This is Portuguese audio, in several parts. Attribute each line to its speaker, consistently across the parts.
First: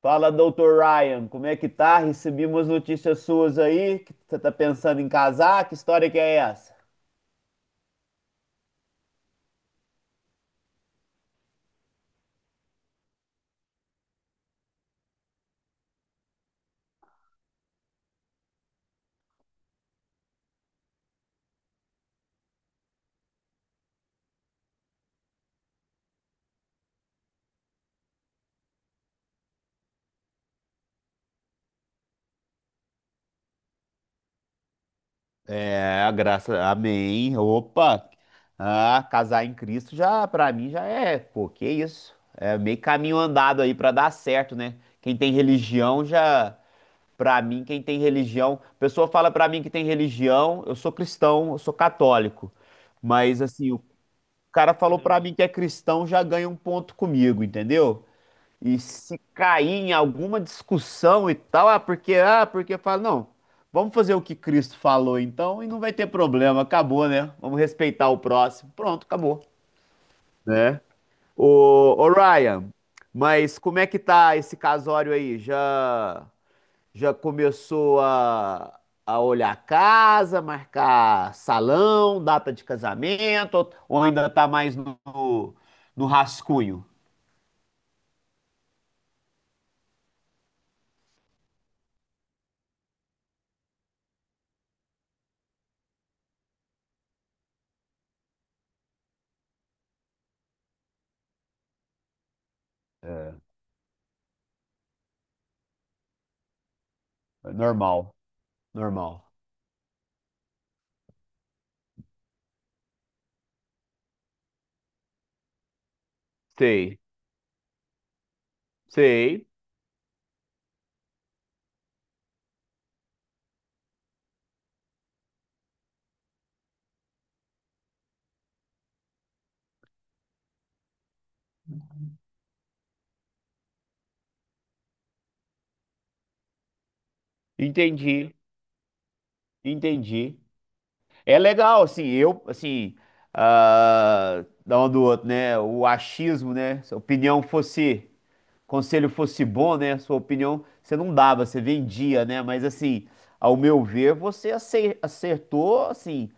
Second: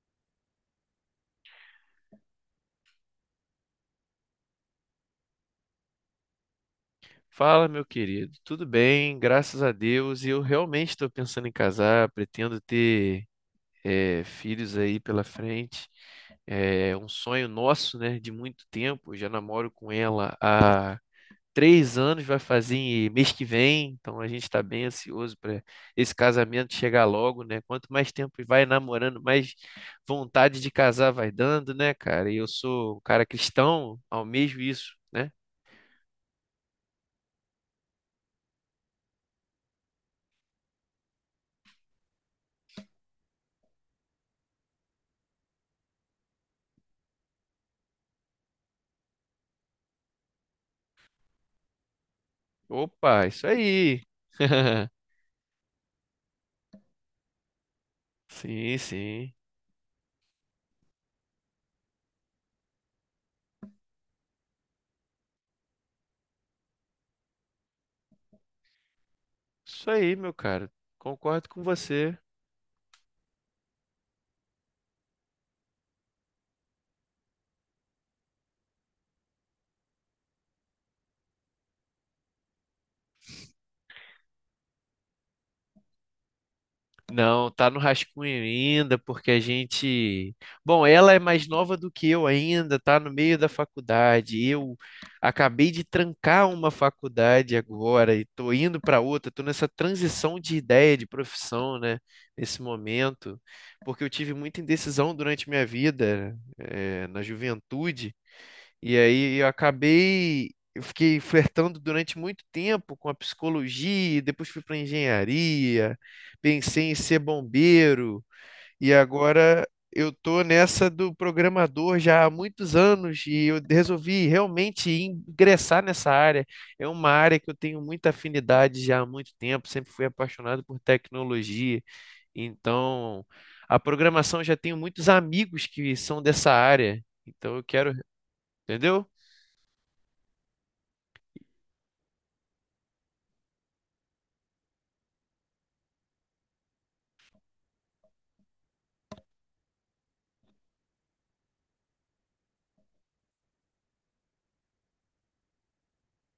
Speaker 1: Fala, doutor Ryan, como é que tá? Recebi umas notícias suas aí, que você tá pensando em casar, que história que é essa?
Speaker 2: Fala, meu querido. Tudo bem, graças a Deus. E eu realmente estou pensando em casar, pretendo ter filhos aí pela frente. É um sonho nosso, né, de muito tempo. Eu já namoro com ela há 3 anos, vai fazer mês que vem. Então a gente está bem ansioso para esse casamento chegar logo, né? Quanto mais tempo vai namorando, mais vontade de casar vai dando, né, cara? E eu sou um cara cristão, almejo isso, né?
Speaker 1: É, graças, amém. Opa, casar em Cristo já, pra mim já é, pô, que isso? É meio caminho andado aí pra dar certo, né? Quem tem religião já, pra mim, quem tem religião, pessoa fala pra mim que tem religião, eu sou cristão, eu sou católico,
Speaker 2: Opa,
Speaker 1: mas
Speaker 2: isso
Speaker 1: assim, o
Speaker 2: aí.
Speaker 1: cara falou pra mim que é cristão, já ganha um ponto comigo, entendeu? E
Speaker 2: Sim,
Speaker 1: se
Speaker 2: sim.
Speaker 1: cair em alguma discussão e tal, ah, porque fala, não, vamos fazer o que Cristo falou então e não vai ter problema, acabou, né? Vamos respeitar o próximo. Pronto, acabou,
Speaker 2: Isso aí, meu cara.
Speaker 1: né?
Speaker 2: Concordo com
Speaker 1: Ô, ô
Speaker 2: você.
Speaker 1: Ryan, mas como é que tá esse casório aí? Já começou a olhar a casa, marcar salão, data de casamento, ou ainda tá mais no, no rascunho?
Speaker 2: Não, tá no rascunho ainda, porque a gente. Bom, ela é mais nova do que eu ainda, tá no meio da faculdade. Eu acabei de trancar uma faculdade agora e tô indo para outra, tô nessa transição de ideia, de profissão, né? Nesse
Speaker 1: É,
Speaker 2: momento, porque eu tive muita indecisão durante minha vida, na juventude.
Speaker 1: normal,
Speaker 2: E
Speaker 1: normal.
Speaker 2: aí eu acabei, eu fiquei flertando durante muito tempo com a psicologia, depois fui para engenharia, pensei em
Speaker 1: Sei.
Speaker 2: ser bombeiro e
Speaker 1: Sei,
Speaker 2: agora eu tô nessa do programador já há muitos anos e eu resolvi realmente ingressar nessa área. É uma área que eu tenho muita afinidade já há muito tempo, sempre fui apaixonado por tecnologia. Então, a programação, já tenho muitos amigos que são dessa área. Então eu quero,
Speaker 1: entendi,
Speaker 2: entendeu?
Speaker 1: entendi. É legal, assim, eu, assim, ah, da um do outro, né? O achismo, né? Se a opinião fosse, conselho fosse bom, né? Sua opinião você não dava, você vendia, né? Mas, assim, ao meu ver, você acertou, assim,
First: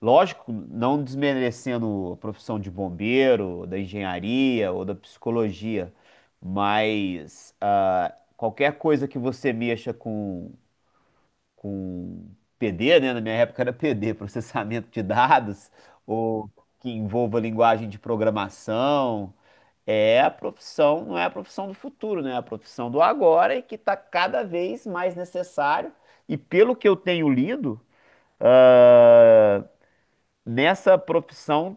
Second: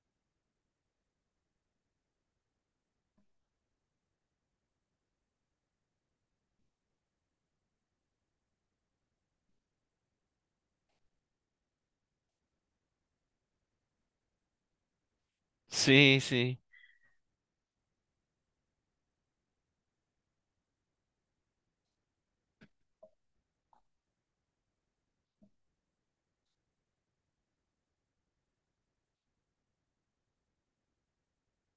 Speaker 1: lógico, não desmerecendo a profissão de bombeiro, da engenharia ou da psicologia, mas ah, qualquer coisa que você mexa com com PD, né? Na minha época era PD, processamento de dados,
Speaker 2: Sim,
Speaker 1: ou
Speaker 2: sim,
Speaker 1: que envolva linguagem de programação. É a profissão, não é a profissão do futuro, né? É a profissão do agora e que está cada vez mais necessário. E pelo que eu tenho lido, ah, nessa profissão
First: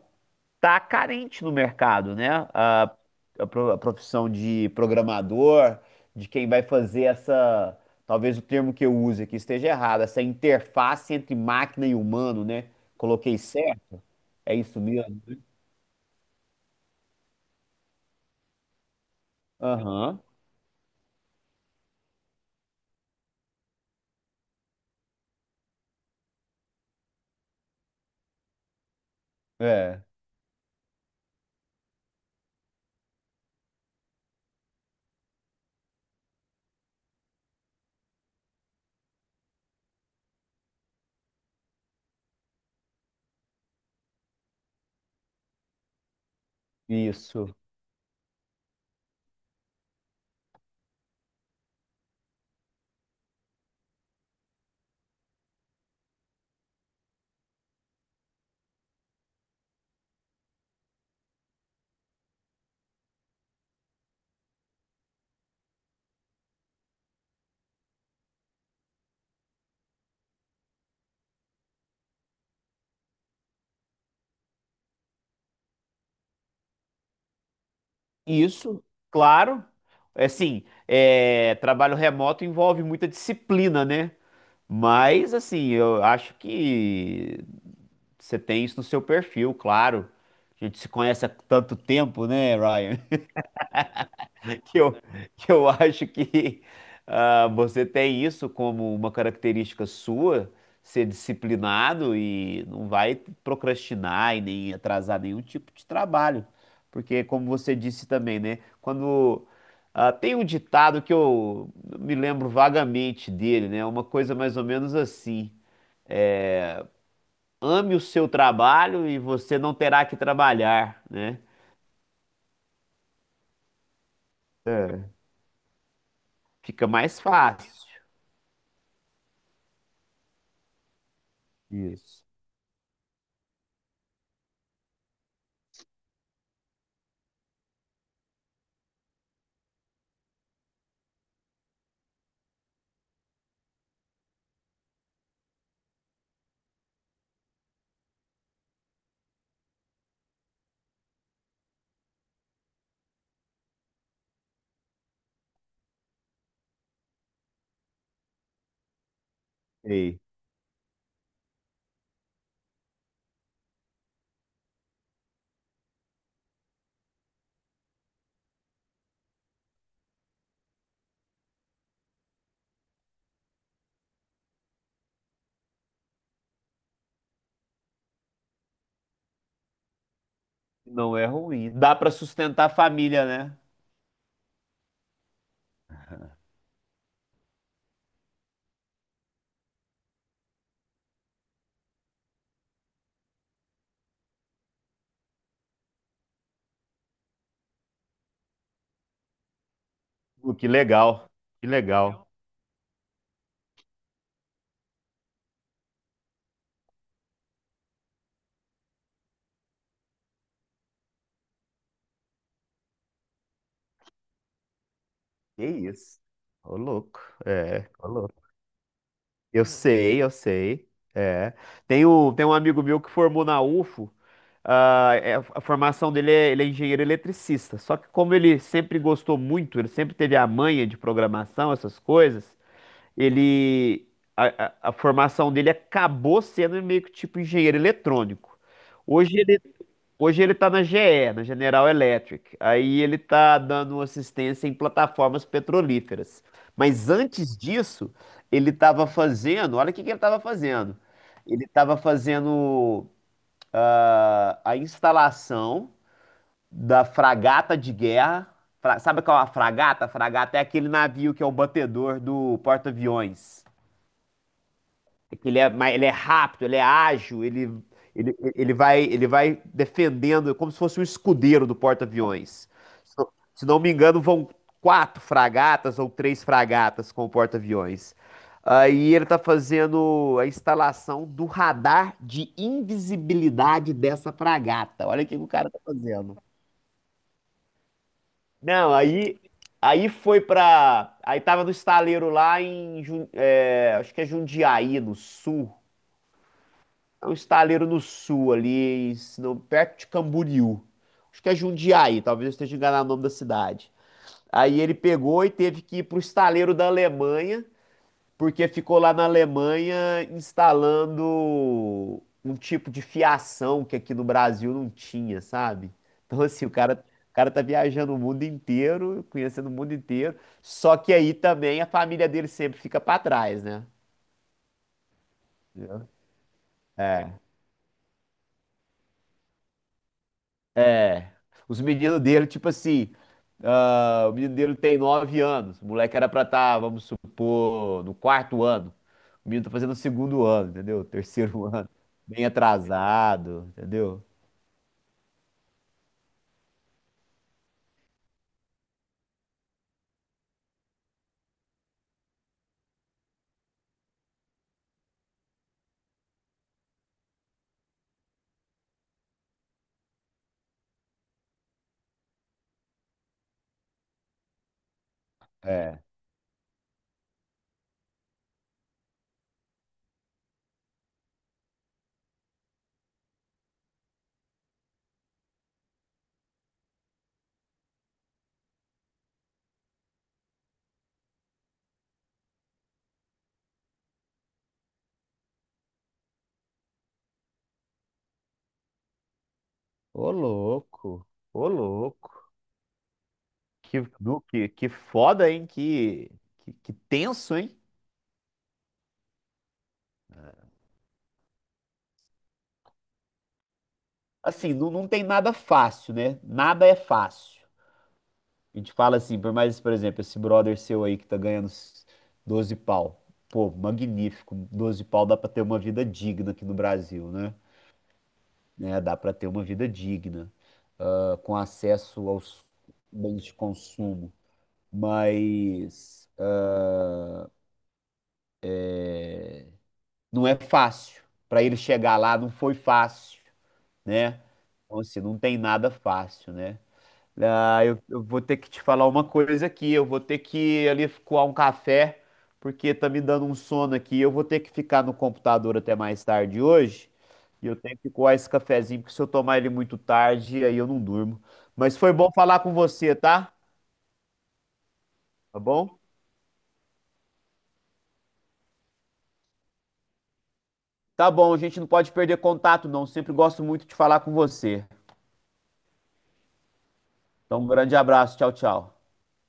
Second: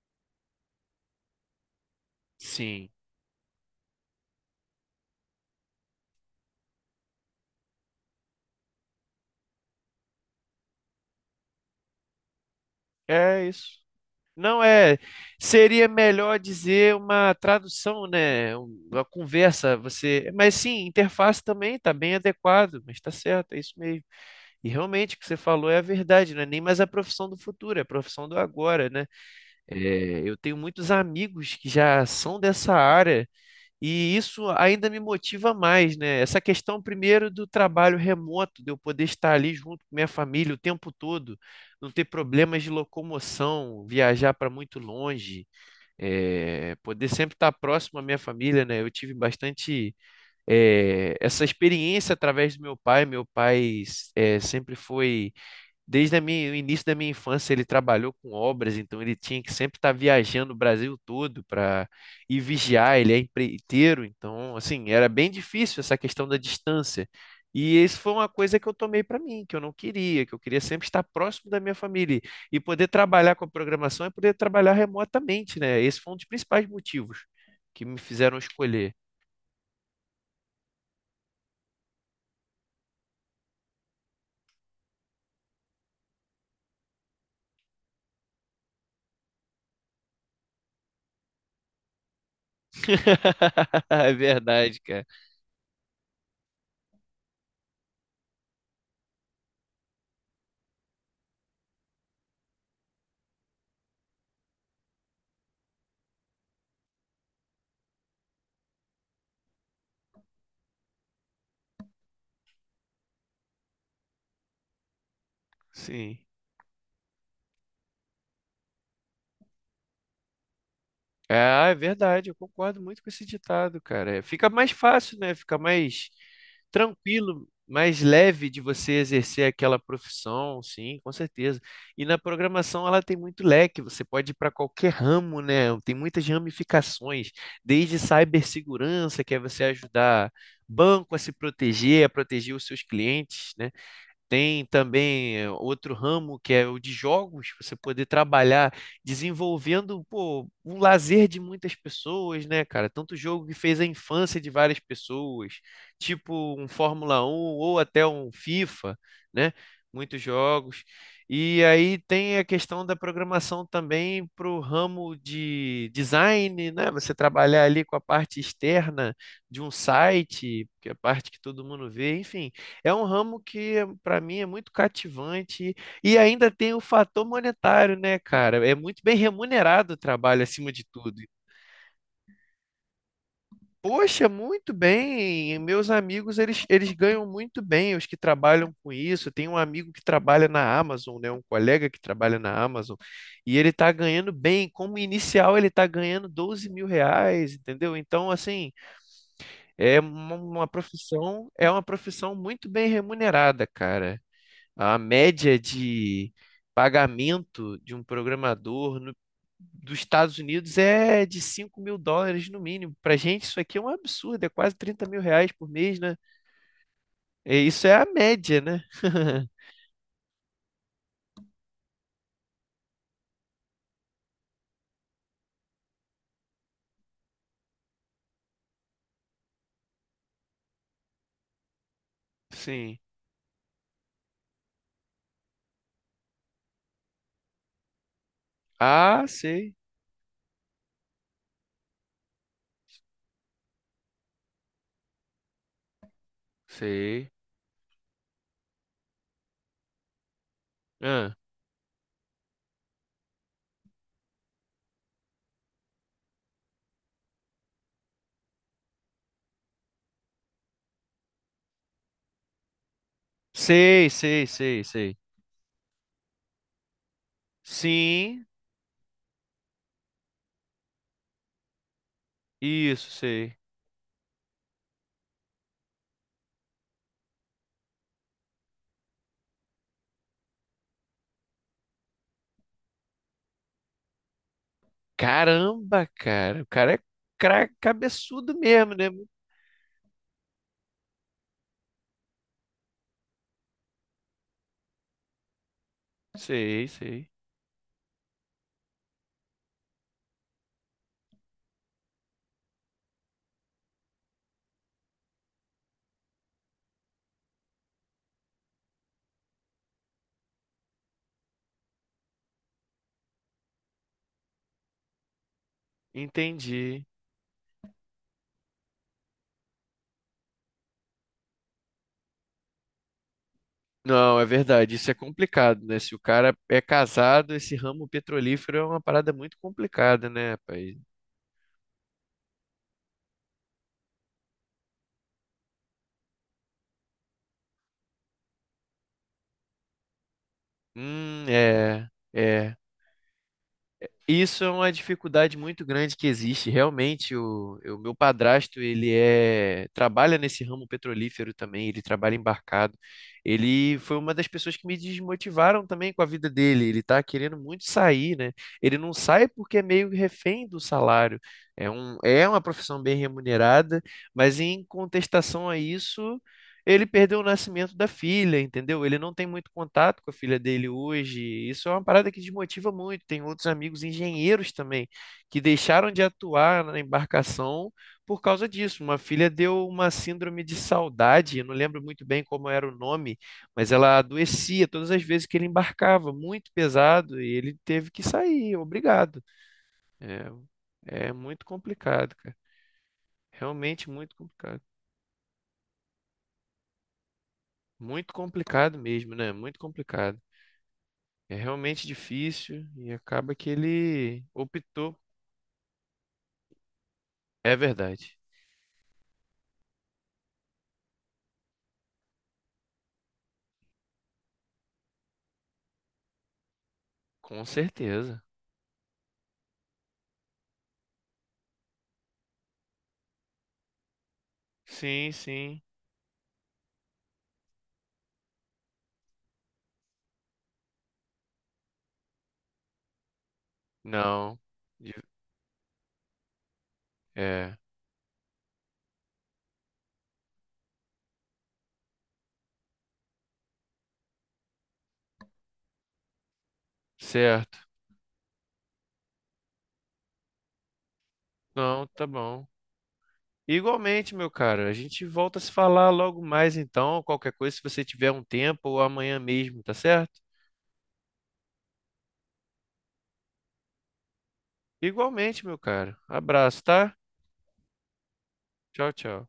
Speaker 1: tá carente no mercado, né?
Speaker 2: sim.
Speaker 1: A a profissão de programador, de quem vai fazer essa, talvez o termo que eu use aqui esteja errado, essa interface entre máquina e humano, né? Coloquei
Speaker 2: É isso.
Speaker 1: certo? É
Speaker 2: Não
Speaker 1: isso
Speaker 2: é.
Speaker 1: mesmo?
Speaker 2: Seria melhor dizer uma tradução, né? Uma conversa.
Speaker 1: Aham.
Speaker 2: Você. Mas sim, interface também está bem adequado, mas está certo, é isso mesmo. E realmente o que você falou é a verdade, não é nem mais a profissão do futuro, é a profissão do agora, né?
Speaker 1: É,
Speaker 2: É, eu tenho muitos amigos que já são dessa área. E isso ainda me motiva mais, né? Essa questão, primeiro, do trabalho remoto, de eu poder estar ali junto com minha família o tempo todo, não ter problemas de locomoção, viajar para muito longe, poder sempre estar
Speaker 1: isso.
Speaker 2: próximo à minha família, né? Eu tive bastante, essa experiência através do meu pai. Meu pai, eh, sempre foi Desde o início da minha infância, ele trabalhou com obras, então ele tinha que sempre estar viajando o Brasil todo para ir vigiar. Ele é empreiteiro, então, assim, era bem difícil essa questão da distância. E isso foi uma coisa que eu tomei para mim, que eu não queria, que eu queria sempre estar próximo da minha família. E poder trabalhar com a programação é poder trabalhar remotamente, né? Esse foi um dos principais motivos que me fizeram
Speaker 1: Isso,
Speaker 2: escolher.
Speaker 1: claro. É assim, é, trabalho remoto envolve muita disciplina, né? Mas, assim, eu acho que você tem isso no seu perfil, claro. A gente se conhece há tanto tempo, né, Ryan?
Speaker 2: É
Speaker 1: Que
Speaker 2: verdade,
Speaker 1: eu,
Speaker 2: cara.
Speaker 1: que eu acho que ah, você tem isso como uma característica sua, ser disciplinado e não vai procrastinar e nem atrasar nenhum tipo de trabalho. Porque, como você disse também, né? Quando, ah, tem um ditado que eu me lembro vagamente dele, né? Uma coisa mais ou menos assim.
Speaker 2: Sim.
Speaker 1: Ame o seu trabalho e você não terá que trabalhar, né?
Speaker 2: Ah, é verdade, eu concordo muito com esse ditado, cara. É, fica mais
Speaker 1: É,
Speaker 2: fácil, né? Fica mais
Speaker 1: fica mais
Speaker 2: tranquilo,
Speaker 1: fácil.
Speaker 2: mais leve de você exercer aquela profissão, sim, com certeza. E na
Speaker 1: Isso.
Speaker 2: programação ela tem muito leque, você pode ir para qualquer ramo, né? Tem muitas ramificações, desde cibersegurança, que é você ajudar banco a se proteger, a proteger os seus clientes, né? Tem também, outro ramo que é o de jogos, você poder trabalhar desenvolvendo, pô, um lazer de muitas pessoas, né, cara? Tanto jogo que fez a infância de várias pessoas, tipo um Fórmula 1 ou até um FIFA, né?
Speaker 1: Ei,
Speaker 2: Muitos jogos. E aí tem a questão da programação também para o ramo de design, né? Você trabalhar ali com a parte externa de um site, que é a parte que todo mundo vê, enfim. É um ramo que, para mim, é muito cativante e ainda tem o fator monetário, né, cara? É muito bem remunerado o trabalho, acima de
Speaker 1: não
Speaker 2: tudo.
Speaker 1: é ruim. Dá para sustentar a família, né?
Speaker 2: Poxa, muito bem. Meus amigos, eles ganham muito bem, os que trabalham com isso. Tem um amigo que trabalha na Amazon, né? Um colega que trabalha na Amazon, e ele tá ganhando bem. Como inicial, ele tá ganhando 12 mil reais, entendeu? Então, assim, é
Speaker 1: Pô,
Speaker 2: uma profissão,
Speaker 1: que
Speaker 2: é uma
Speaker 1: legal.
Speaker 2: profissão muito bem remunerada, cara. A média de pagamento de um programador dos Estados Unidos é de US$ 5.000 no mínimo. Para gente, isso aqui é um absurdo, é quase 30 mil reais
Speaker 1: Que
Speaker 2: por mês, né?
Speaker 1: isso. Ô, louco.
Speaker 2: É, isso
Speaker 1: É,
Speaker 2: é a
Speaker 1: ô louco.
Speaker 2: média, né?
Speaker 1: Eu sei. É. Tem um amigo meu que formou na UFO. Ah, é, a formação dele é, ele é engenheiro eletricista. Só que como ele sempre gostou muito, ele sempre teve a manha de programação, essas coisas,
Speaker 2: Sim.
Speaker 1: ele a, a formação dele acabou sendo meio que tipo engenheiro eletrônico.
Speaker 2: Ah,
Speaker 1: Hoje ele
Speaker 2: sei.
Speaker 1: hoje ele está na GE, na General Electric. Aí ele está dando assistência em plataformas petrolíferas. Mas
Speaker 2: Sei.
Speaker 1: antes disso, ele estava fazendo, olha o que que ele estava fazendo.
Speaker 2: Ah,
Speaker 1: Ele estava fazendo ah, a instalação da fragata de guerra. Sabe qual é a fragata? A fragata é aquele navio que é o batedor do porta-aviões.
Speaker 2: sei, sei, sei, sei.
Speaker 1: É que ele é, ele é rápido, ele é ágil,
Speaker 2: Sim,
Speaker 1: ele vai, defendendo como se fosse um escudeiro do porta-aviões.
Speaker 2: isso,
Speaker 1: Se não,
Speaker 2: sei.
Speaker 1: se não me engano, vão quatro fragatas ou três fragatas com o porta-aviões. Aí ele está fazendo a instalação do radar de invisibilidade dessa fragata. Olha o que o cara tá
Speaker 2: Caramba,
Speaker 1: fazendo.
Speaker 2: cara. O cara é cabeçudo mesmo,
Speaker 1: Não,
Speaker 2: né?
Speaker 1: aí foi pra. Aí tava no estaleiro lá em. É, acho que é Jundiaí, no sul.
Speaker 2: Sei,
Speaker 1: É
Speaker 2: sei.
Speaker 1: um estaleiro no sul ali, se não, perto de Camboriú. Acho que é Jundiaí, talvez eu esteja enganado o nome da cidade. Aí ele pegou e teve que ir pro estaleiro da Alemanha, porque ficou lá na Alemanha instalando um tipo de fiação que aqui no Brasil não tinha, sabe? Então assim,
Speaker 2: Entendi.
Speaker 1: o cara tá viajando o mundo inteiro, conhecendo o mundo inteiro, só que aí também a família dele sempre fica pra trás, né?
Speaker 2: Não, é verdade, isso é complicado, né? Se o cara é casado, esse ramo petrolífero é uma parada muito complicada, né, rapaz?
Speaker 1: É. Os meninos dele, tipo assim, ah, o menino dele tem 9 anos. O moleque era pra estar, vamos supor, no quarto ano. O menino tá fazendo o segundo ano, entendeu? Terceiro ano.
Speaker 2: É,
Speaker 1: Bem
Speaker 2: é.
Speaker 1: atrasado, entendeu?
Speaker 2: Isso é uma dificuldade muito grande que existe. Realmente, o meu padrasto, trabalha nesse ramo petrolífero também, ele trabalha embarcado. Ele foi uma das pessoas que me desmotivaram também com a vida dele. Ele está querendo muito sair, né? Ele não sai porque é meio refém do salário. É uma profissão bem remunerada, mas em contestação a
Speaker 1: É.
Speaker 2: isso, ele perdeu o nascimento da filha, entendeu? Ele não tem muito contato com a filha dele hoje. Isso é uma parada que desmotiva muito. Tem outros amigos engenheiros também que deixaram de atuar na embarcação por causa disso. Uma filha deu uma síndrome de saudade, eu não lembro muito bem como era o nome, mas ela adoecia todas as vezes que ele embarcava, muito pesado, e ele teve que sair, obrigado.
Speaker 1: Ô louco,
Speaker 2: É, é muito
Speaker 1: ô
Speaker 2: complicado,
Speaker 1: louco.
Speaker 2: cara. Realmente muito complicado.
Speaker 1: Que foda, hein? Que tenso, hein?
Speaker 2: Muito complicado mesmo, né? Muito complicado. É realmente difícil e acaba que ele
Speaker 1: Assim, não
Speaker 2: optou.
Speaker 1: tem nada fácil, né? Nada é fácil.
Speaker 2: É verdade.
Speaker 1: A gente fala assim, por mais, por exemplo, esse brother seu aí que tá ganhando 12 pau. Pô, magnífico. 12 pau dá pra ter uma vida digna aqui no Brasil, né?
Speaker 2: Com certeza.
Speaker 1: Né, dá pra ter uma vida digna, ah, com acesso aos bens de consumo.
Speaker 2: Sim, sim.
Speaker 1: Mas ah, não é fácil. Pra ele chegar lá não foi fácil, né?
Speaker 2: Não.
Speaker 1: Então,
Speaker 2: De-
Speaker 1: assim, não tem nada fácil, né?
Speaker 2: É.
Speaker 1: Ah, eu vou ter que te falar uma coisa aqui. Eu vou ter que ir ali coar um café, porque tá me dando um sono aqui. Eu vou ter que ficar no computador até mais tarde hoje. E eu
Speaker 2: Certo.
Speaker 1: tenho que coar esse cafezinho, porque se eu tomar ele muito tarde, aí eu não durmo. Mas
Speaker 2: Não,
Speaker 1: foi
Speaker 2: tá
Speaker 1: bom falar
Speaker 2: bom.
Speaker 1: com você, tá?
Speaker 2: Igualmente, meu cara, a gente volta
Speaker 1: Tá
Speaker 2: a se
Speaker 1: bom?
Speaker 2: falar logo mais então, qualquer coisa, se você tiver um tempo ou amanhã mesmo, tá certo?
Speaker 1: Tá bom, a gente não pode perder contato, não. Sempre gosto muito de falar com você.
Speaker 2: Igualmente, meu cara. Abraço, tá?
Speaker 1: Então, um grande abraço. Tchau, tchau.
Speaker 2: Tchau, tchau.